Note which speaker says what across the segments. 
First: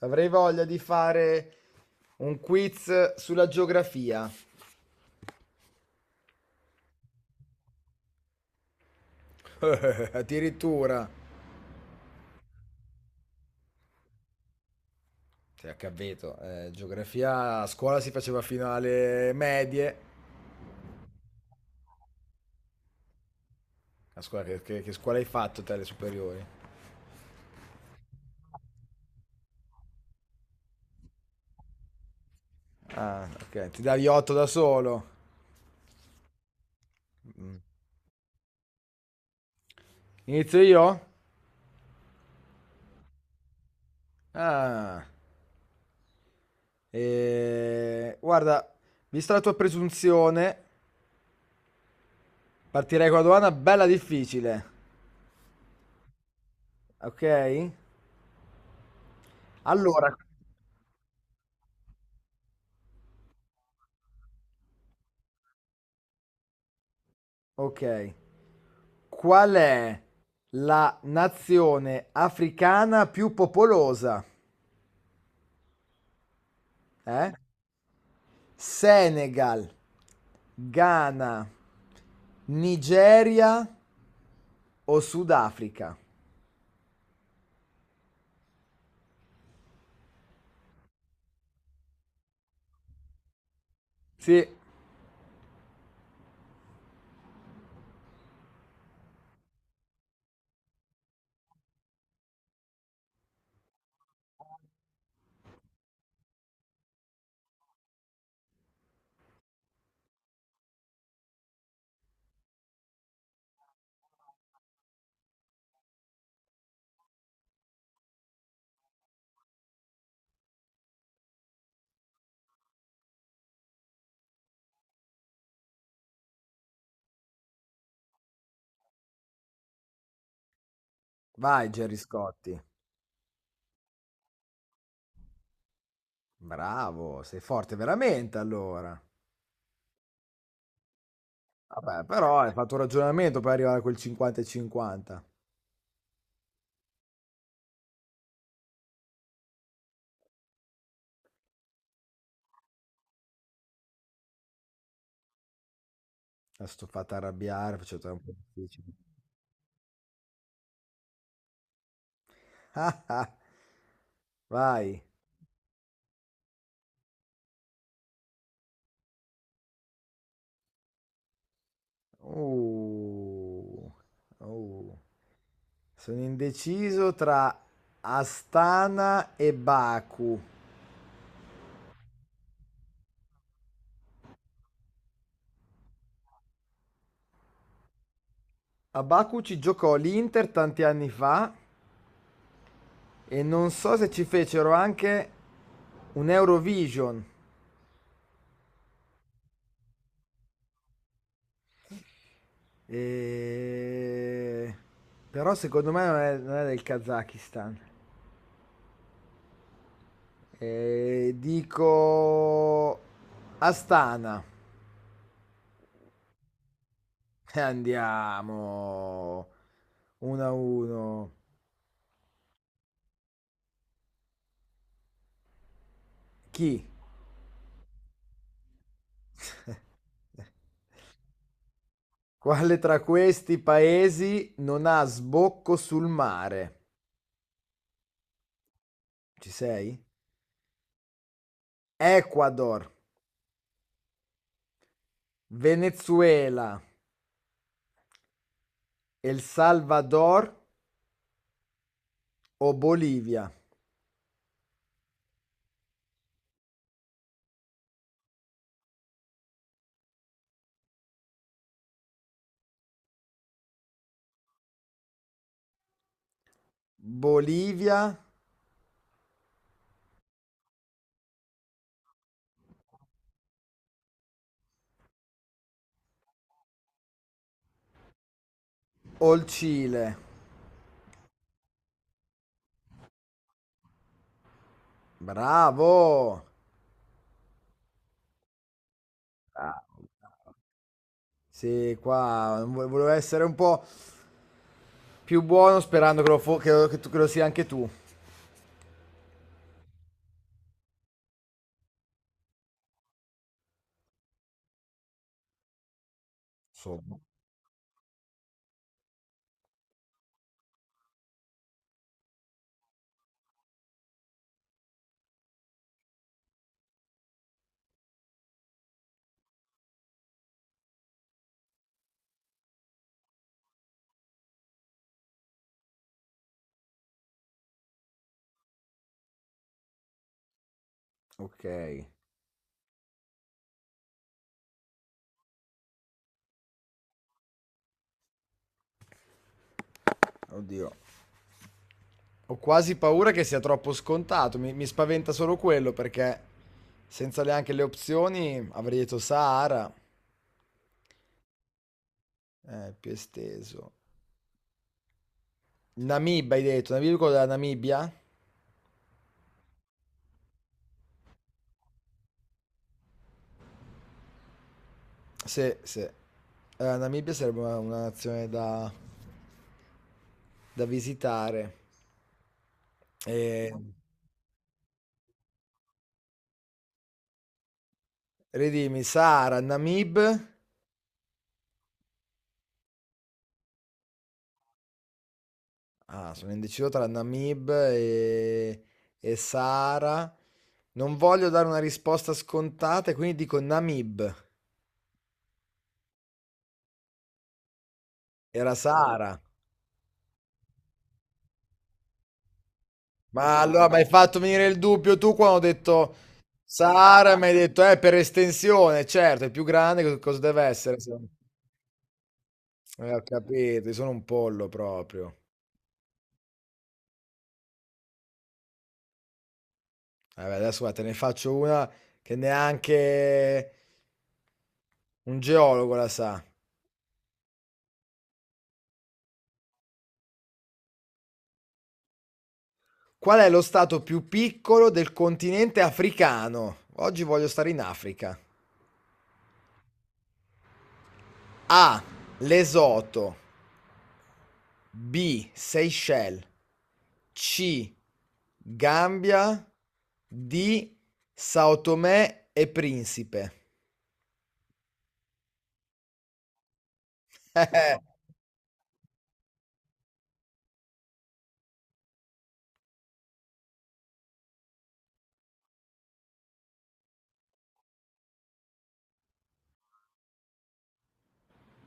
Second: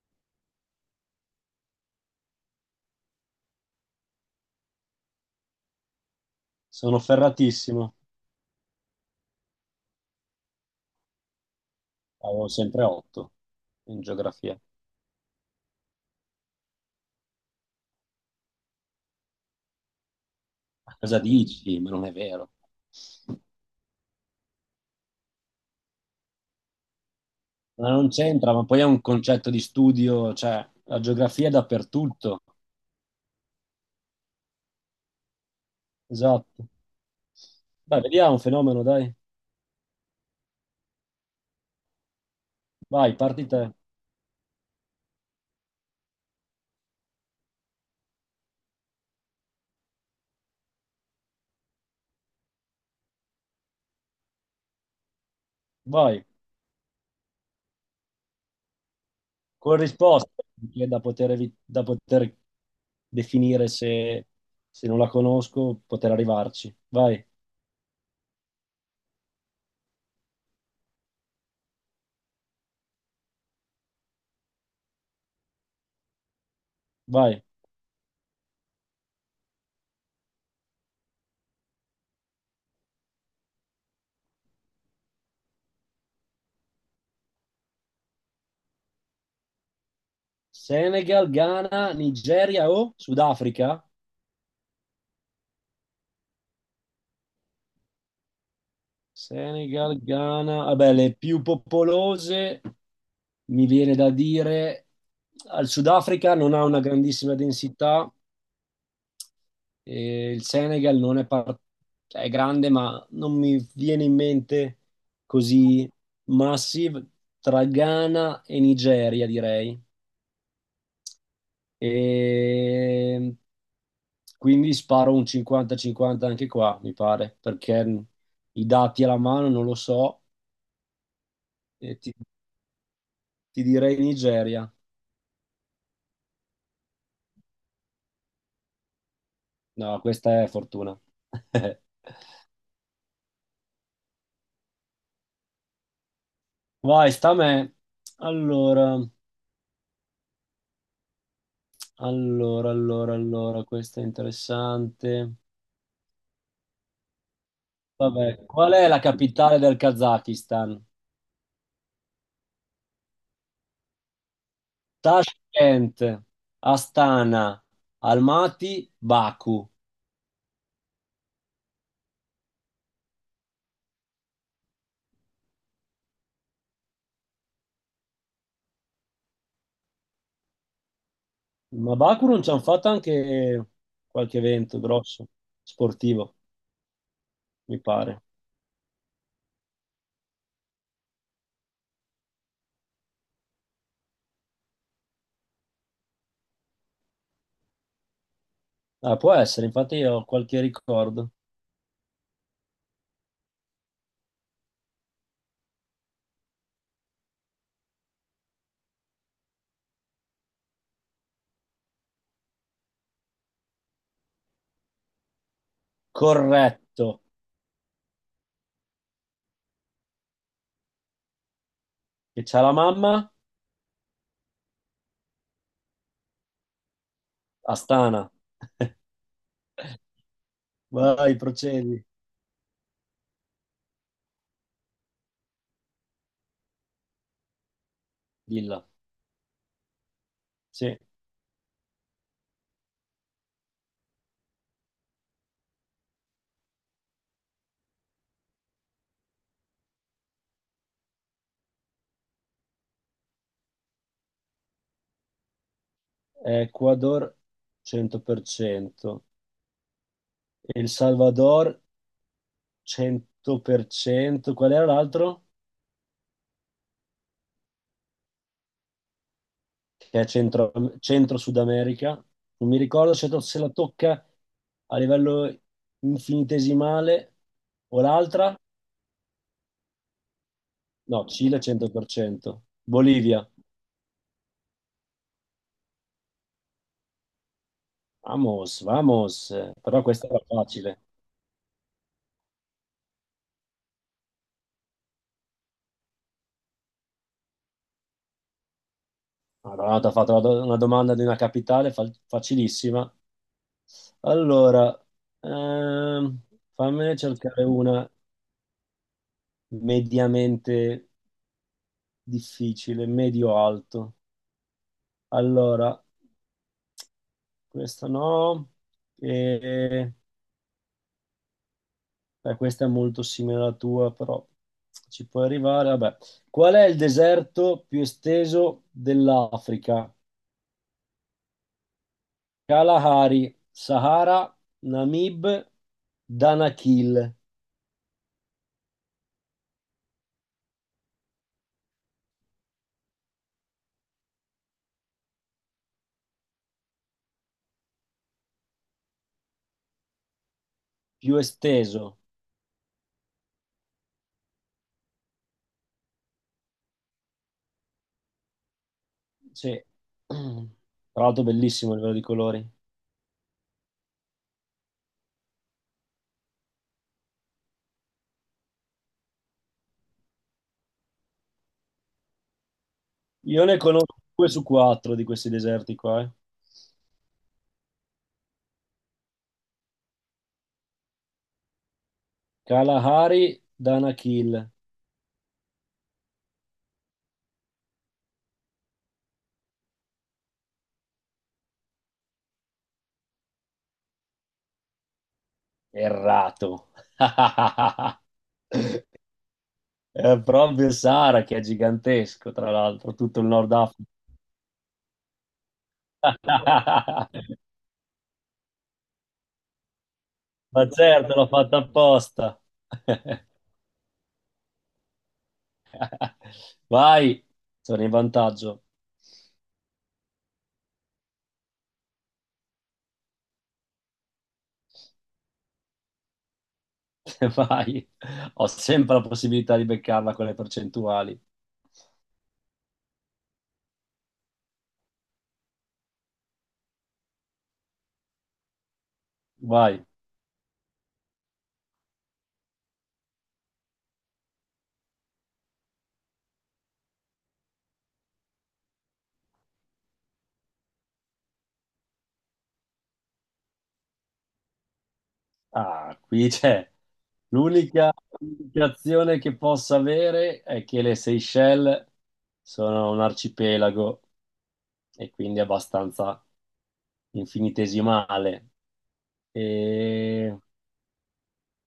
Speaker 1: Avrei voglia di fare un quiz sulla geografia.
Speaker 2: Sono ferratissimo.
Speaker 1: Addirittura.
Speaker 2: Avevo sempre 8 in geografia.
Speaker 1: Sei a capito, geografia a scuola si faceva fino alle medie.
Speaker 2: Ma cosa dici? Ma non è vero.
Speaker 1: A scuola, che scuola hai fatto te alle superiori?
Speaker 2: Ma non c'entra, ma poi è un concetto di studio, cioè la geografia è dappertutto.
Speaker 1: Ah, ok, ti davi 8 da solo.
Speaker 2: Esatto.
Speaker 1: Mm.
Speaker 2: Dai, vediamo un fenomeno, dai.
Speaker 1: Inizio io?
Speaker 2: Vai, parti te.
Speaker 1: Ah, guarda, vista la tua presunzione, partirei con una domanda bella difficile.
Speaker 2: Vai.
Speaker 1: Ok?
Speaker 2: Con
Speaker 1: Allora,
Speaker 2: risposte, che è da poter, da poter definire se non la conosco, poter arrivarci. Vai,
Speaker 1: ok. Qual è la nazione africana più popolosa? Eh?
Speaker 2: vai.
Speaker 1: Senegal, Ghana, Nigeria o Sudafrica?
Speaker 2: Senegal, Ghana, Nigeria o Sudafrica?
Speaker 1: Sì,
Speaker 2: Senegal, Ghana, vabbè, le più popolose mi viene da dire al Sudafrica non ha una grandissima densità e il Senegal non è, cioè, è grande, ma non mi viene in mente così massive tra Ghana e Nigeria, direi. E quindi sparo un 50-50 anche qua, mi pare, perché i dati alla mano non lo so.
Speaker 1: vai
Speaker 2: E
Speaker 1: Gerry
Speaker 2: ti-
Speaker 1: Scotti.
Speaker 2: Ti direi Nigeria.
Speaker 1: Bravo, sei forte veramente allora.
Speaker 2: No, questa è fortuna.
Speaker 1: Vabbè, però hai fatto un ragionamento per arrivare a quel 50 e 50.
Speaker 2: Vai, sta a me. Allora, allora, questa è interessante.
Speaker 1: Adesso ti ho fatto arrabbiare, faccio un po'
Speaker 2: Vabbè, qual è
Speaker 1: difficile.
Speaker 2: la capitale del Kazakistan?
Speaker 1: Vai.
Speaker 2: Tashkent, Astana, Almaty, Baku.
Speaker 1: Oh, oh. Sono indeciso tra Astana e Baku.
Speaker 2: Ma Baku non ci hanno fatto anche qualche evento grosso, sportivo, mi pare.
Speaker 1: A Baku ci giocò l'Inter tanti anni fa e non so se ci fecero anche un Eurovision.
Speaker 2: Ah, può essere, infatti io ho qualche ricordo.
Speaker 1: E- Però secondo me non è del Kazakistan. E dico Astana.
Speaker 2: Corretto.
Speaker 1: E andiamo 1 a 1.
Speaker 2: Che c'ha la mamma?
Speaker 1: Chi?
Speaker 2: Astana. Vai, procedi.
Speaker 1: Quale tra questi paesi non ha sbocco sul mare?
Speaker 2: Dilla.
Speaker 1: Ci sei?
Speaker 2: Sì.
Speaker 1: Ecuador, Venezuela, El Salvador o Bolivia?
Speaker 2: Ecuador 100%. El Salvador 100%. Qual era l'altro?
Speaker 1: Bolivia
Speaker 2: Che è centro Sud America. Non mi ricordo se la tocca a livello infinitesimale o l'altra.
Speaker 1: o il Cile?
Speaker 2: No, Cile 100%. Bolivia.
Speaker 1: Bravo!
Speaker 2: Vamos, vamos. Però
Speaker 1: Bravo.
Speaker 2: questa era facile.
Speaker 1: Sì, qua volevo essere un po' più buono sperando che lo, fo- che lo- che tu- che lo sia anche tu.
Speaker 2: Madonna, ti ha fatto una domanda di una capitale facilissima. Allora, ehm,
Speaker 1: Insomma,
Speaker 2: fammene cercare una mediamente difficile, medio-alto. Allora, questa no, e, beh, questa è molto simile alla tua, però ci puoi arrivare. Vabbè. Qual è il deserto più esteso dell'Africa?
Speaker 1: ok.
Speaker 2: Kalahari, Sahara, Namib, Danakil,
Speaker 1: Oddio. Ho quasi paura che sia troppo scontato, mi spaventa solo quello perché senza neanche le opzioni avrei detto Sahara,
Speaker 2: più esteso.
Speaker 1: più esteso. Namibia hai detto, Namibia quello della Namibia?
Speaker 2: Sì. Tra l'altro bellissimo a livello di colori.
Speaker 1: Sì, sì. Namibia sarebbe una, nazione da visitare.
Speaker 2: Io
Speaker 1: E,
Speaker 2: ne conosco due su quattro di questi deserti qua.
Speaker 1: ridimmi, Sahara, Namib.
Speaker 2: Kalahari, Danakil.
Speaker 1: Ah, sono indeciso tra Namib e Sahara. Non voglio dare una risposta scontata, e quindi dico Namib.
Speaker 2: Errato.
Speaker 1: Era Sara.
Speaker 2: È proprio il Sahara che è gigantesco, tra l'altro, tutto il
Speaker 1: Ma
Speaker 2: Nord
Speaker 1: allora mi hai
Speaker 2: Africa.
Speaker 1: fatto venire il dubbio tu quando ho detto Sara, mi hai detto, per estensione, certo, è più grande, cosa deve
Speaker 2: Ma
Speaker 1: essere? Se no?
Speaker 2: certo, l'ho fatta apposta.
Speaker 1: Ho capito, io sono un pollo proprio.
Speaker 2: Vai, sono in vantaggio.
Speaker 1: Vabbè, adesso guarda, te ne faccio una che neanche un geologo la sa.
Speaker 2: Vai. Ho sempre la possibilità di beccarla con le percentuali.
Speaker 1: Qual è lo stato più piccolo del continente africano? Oggi voglio stare in Africa.
Speaker 2: Vai.
Speaker 1: A. Lesoto. B. Seychelles. C. Gambia. D. Sao Tomé e Principe.
Speaker 2: Ah, qui c'è.
Speaker 1: Eh,
Speaker 2: L'unica indicazione che possa avere è che le Seychelles sono un arcipelago e quindi abbastanza infinitesimale. E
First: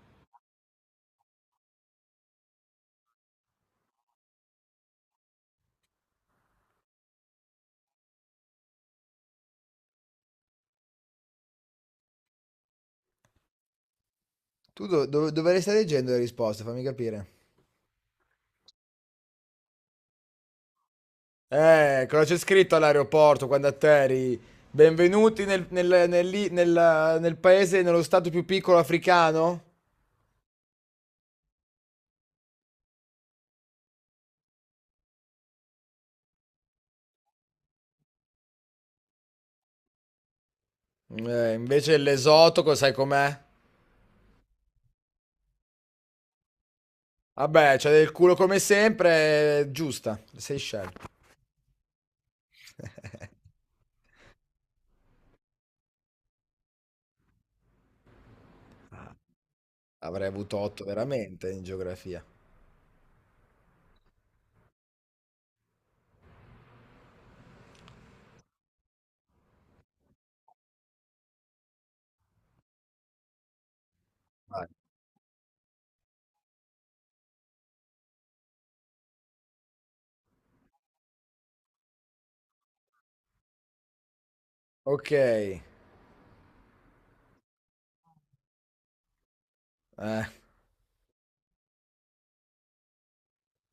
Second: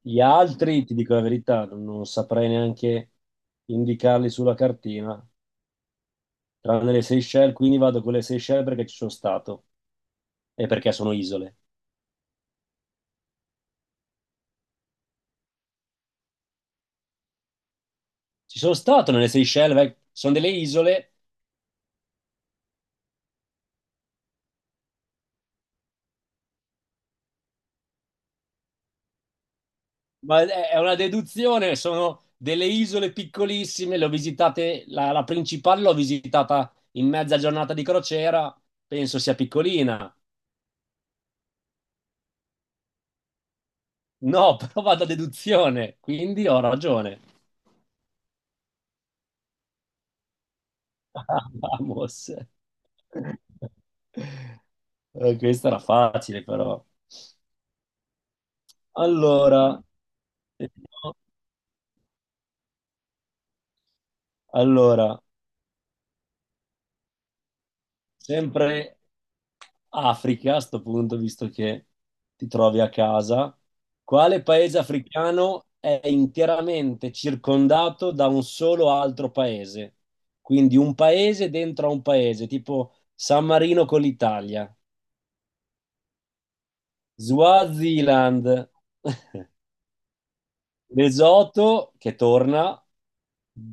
Speaker 2: gli altri, ti dico la verità, non saprei neanche indicarli sulla cartina, tranne le Seychelles, quindi vado con le Seychelles perché ci sono stato e perché sono isole.
Speaker 1: tu dovresti stare leggendo le risposte, fammi capire.
Speaker 2: Ci sono stato nelle Seychelles, sono delle isole.
Speaker 1: Cosa c'è scritto all'aeroporto quando atterri? Benvenuti nel paese, nello stato più piccolo africano?
Speaker 2: Ma è una deduzione, sono delle isole piccolissime, le ho visitate, la principale l'ho visitata in mezza giornata di crociera, penso sia piccolina.
Speaker 1: Invece l'esotico, sai com'è?
Speaker 2: No, però vado a deduzione, quindi ho ragione.
Speaker 1: Vabbè, c'è del culo come sempre, giusta. Seychelles.
Speaker 2: Vamos. Questa era facile, però. Allora,
Speaker 1: Avrei avuto
Speaker 2: vediamo.
Speaker 1: 8 veramente in geografia.
Speaker 2: allora, Sempre Africa a sto punto, visto che ti trovi a casa. Quale
Speaker 1: Vai.
Speaker 2: paese africano è interamente circondato da un solo altro paese? Quindi un paese dentro a un paese, tipo San Marino con l'Italia.
Speaker 1: Ok,
Speaker 2: Swaziland, Lesotho che torna,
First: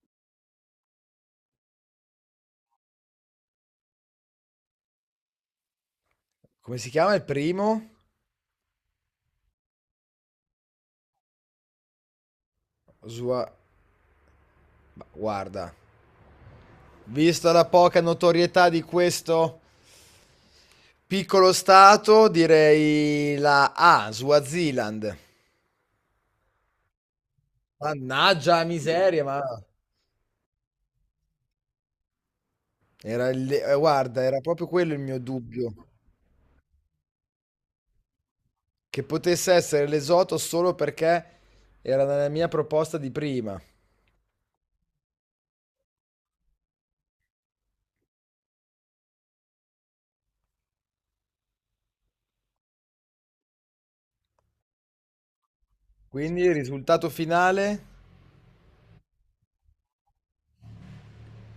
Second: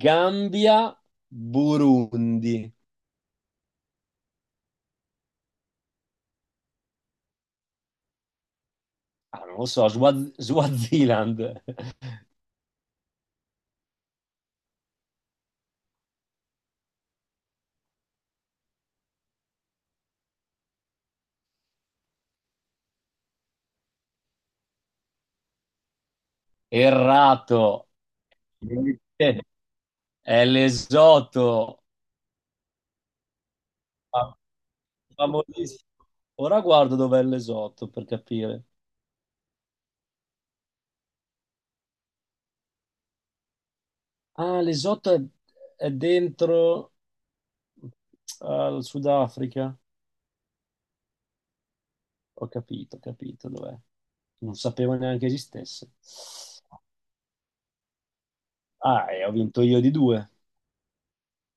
Speaker 2: Gambia, Burundi.
Speaker 1: come si chiama il primo?
Speaker 2: Ah, non lo so, Swaziland.
Speaker 1: Osua... ma guarda, vista la poca notorietà di questo piccolo stato, direi la A, Swaziland.
Speaker 2: Errato.
Speaker 1: Mannaggia la miseria, ma
Speaker 2: È l'esotto,
Speaker 1: guarda,
Speaker 2: Fa-
Speaker 1: era proprio quello il mio dubbio,
Speaker 2: famosissimo. Ora guardo dov'è l'esotto per capire.
Speaker 1: che potesse essere l'esoto solo perché era nella mia proposta di prima.
Speaker 2: Ah, l'esotto è dentro al Sudafrica. Ho capito dov'è. Non sapevo neanche esistesse.
Speaker 1: Quindi il risultato finale?
Speaker 2: Ah, e ho vinto io di due.